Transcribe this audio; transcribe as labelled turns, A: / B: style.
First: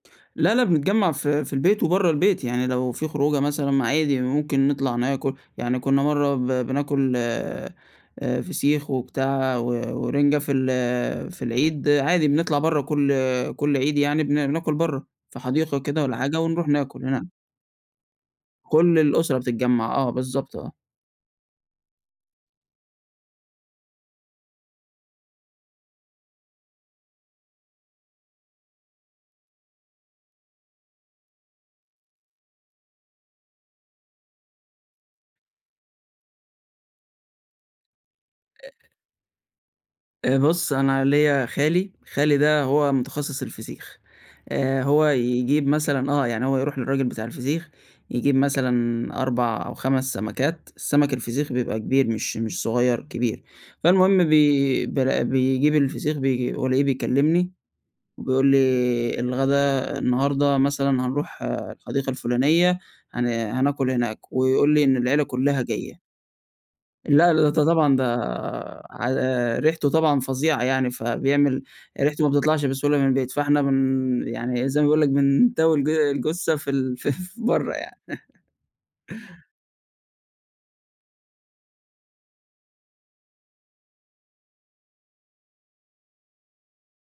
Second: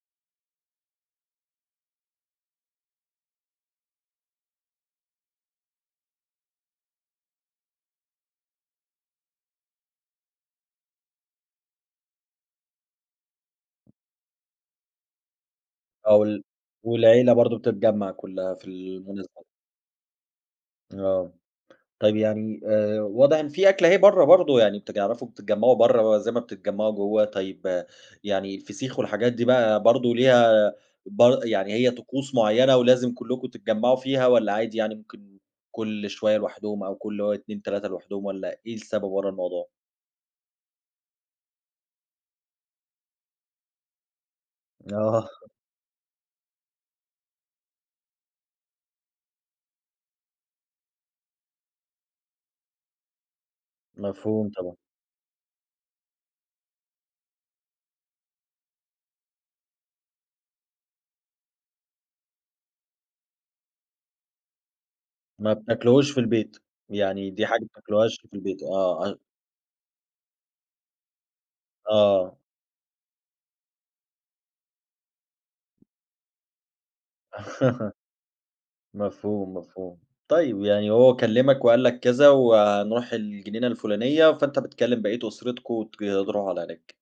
A: لأ لأ بنتجمع في في البيت وبرّا البيت، يعني لو فيه خروجة مثلًا ما عادي ممكن نطلع ناكل، يعني كنا مَرّة ب بناكل آآ، فسيخ وبتاع و ورنجة في ال في العيد عادي، بنطلع برّا كُلّ كُلّ عيد يعني بن ناكل برّا في حديقة كده والّا
B: آه
A: الحاجة
B: وال
A: ونروح ناكل هناك.
B: والعيلة برضو بتتجمَّع كلها في
A: كل الأسرة
B: المناسبة.
A: بتتجمَّع آه بالضبط، آه.
B: آه، طيب يعني آآ، واضح إن فيه أكلة أهي برّا برضو، يعني بتعرفوا بتتجمعوا برّا زي ما بتتجمعوا جوه طيب، يعني الفسيخ والحاجات دي بقى برضو ليها ب يعني هي طقوس معيّنة، ولازم كلّكم تتجمعوا فيها والّا عادي يعني ممكن كُلّ شوية لوحدهم أو كُلّ 2 3 لوحدهم والّا
A: أ
B: إيه السبب ورا الموضوع؟
A: آآ، بُصّ أنا ليّا خالي، خالي ده هو متخصص الفسيخ، آآ، هو
B: آه.
A: يجيب مثلًا آه يعني هو يروح للراجل بتاع الفسيخ، يجيب مثلًا 4 أو 5 سمكات، السمك الفسيخ بيبقى كبير مش مش صغيّر، كبير، فالمهم
B: مفهوم طبعًا.
A: بي بل بيجيب الفسيخ، بي والاقيه بيكلمني بيقول لي الغدا النهارده مثلًا هنروح الحديقة الفلانية هن هناكل هناك، ويقول لي إن العيلة
B: ما
A: كلّها جاية.
B: بتاكلوهوش في البيت، يعني
A: لأ د
B: دي حاجة
A: ده
B: ما
A: طبعًا ده
B: بتاكلوهاش في البيت. آه أ
A: على ريحته طبعًا فظيعة يعني، فبيعمل ريحته ما
B: آه.
A: بتطلعش بسهولة من البيت، فإحنا بن يعني زي ما بيقول لك بنتاوي الج الجثة في ال ف برّا يعني.
B: مفهوم مفهوم. طيب يعني هو كلمك، وقال لك كذا وهنروح الجنينة الفلانية، فأنت بتكلم بقية أسرتكم وتك تروحوا على هناك.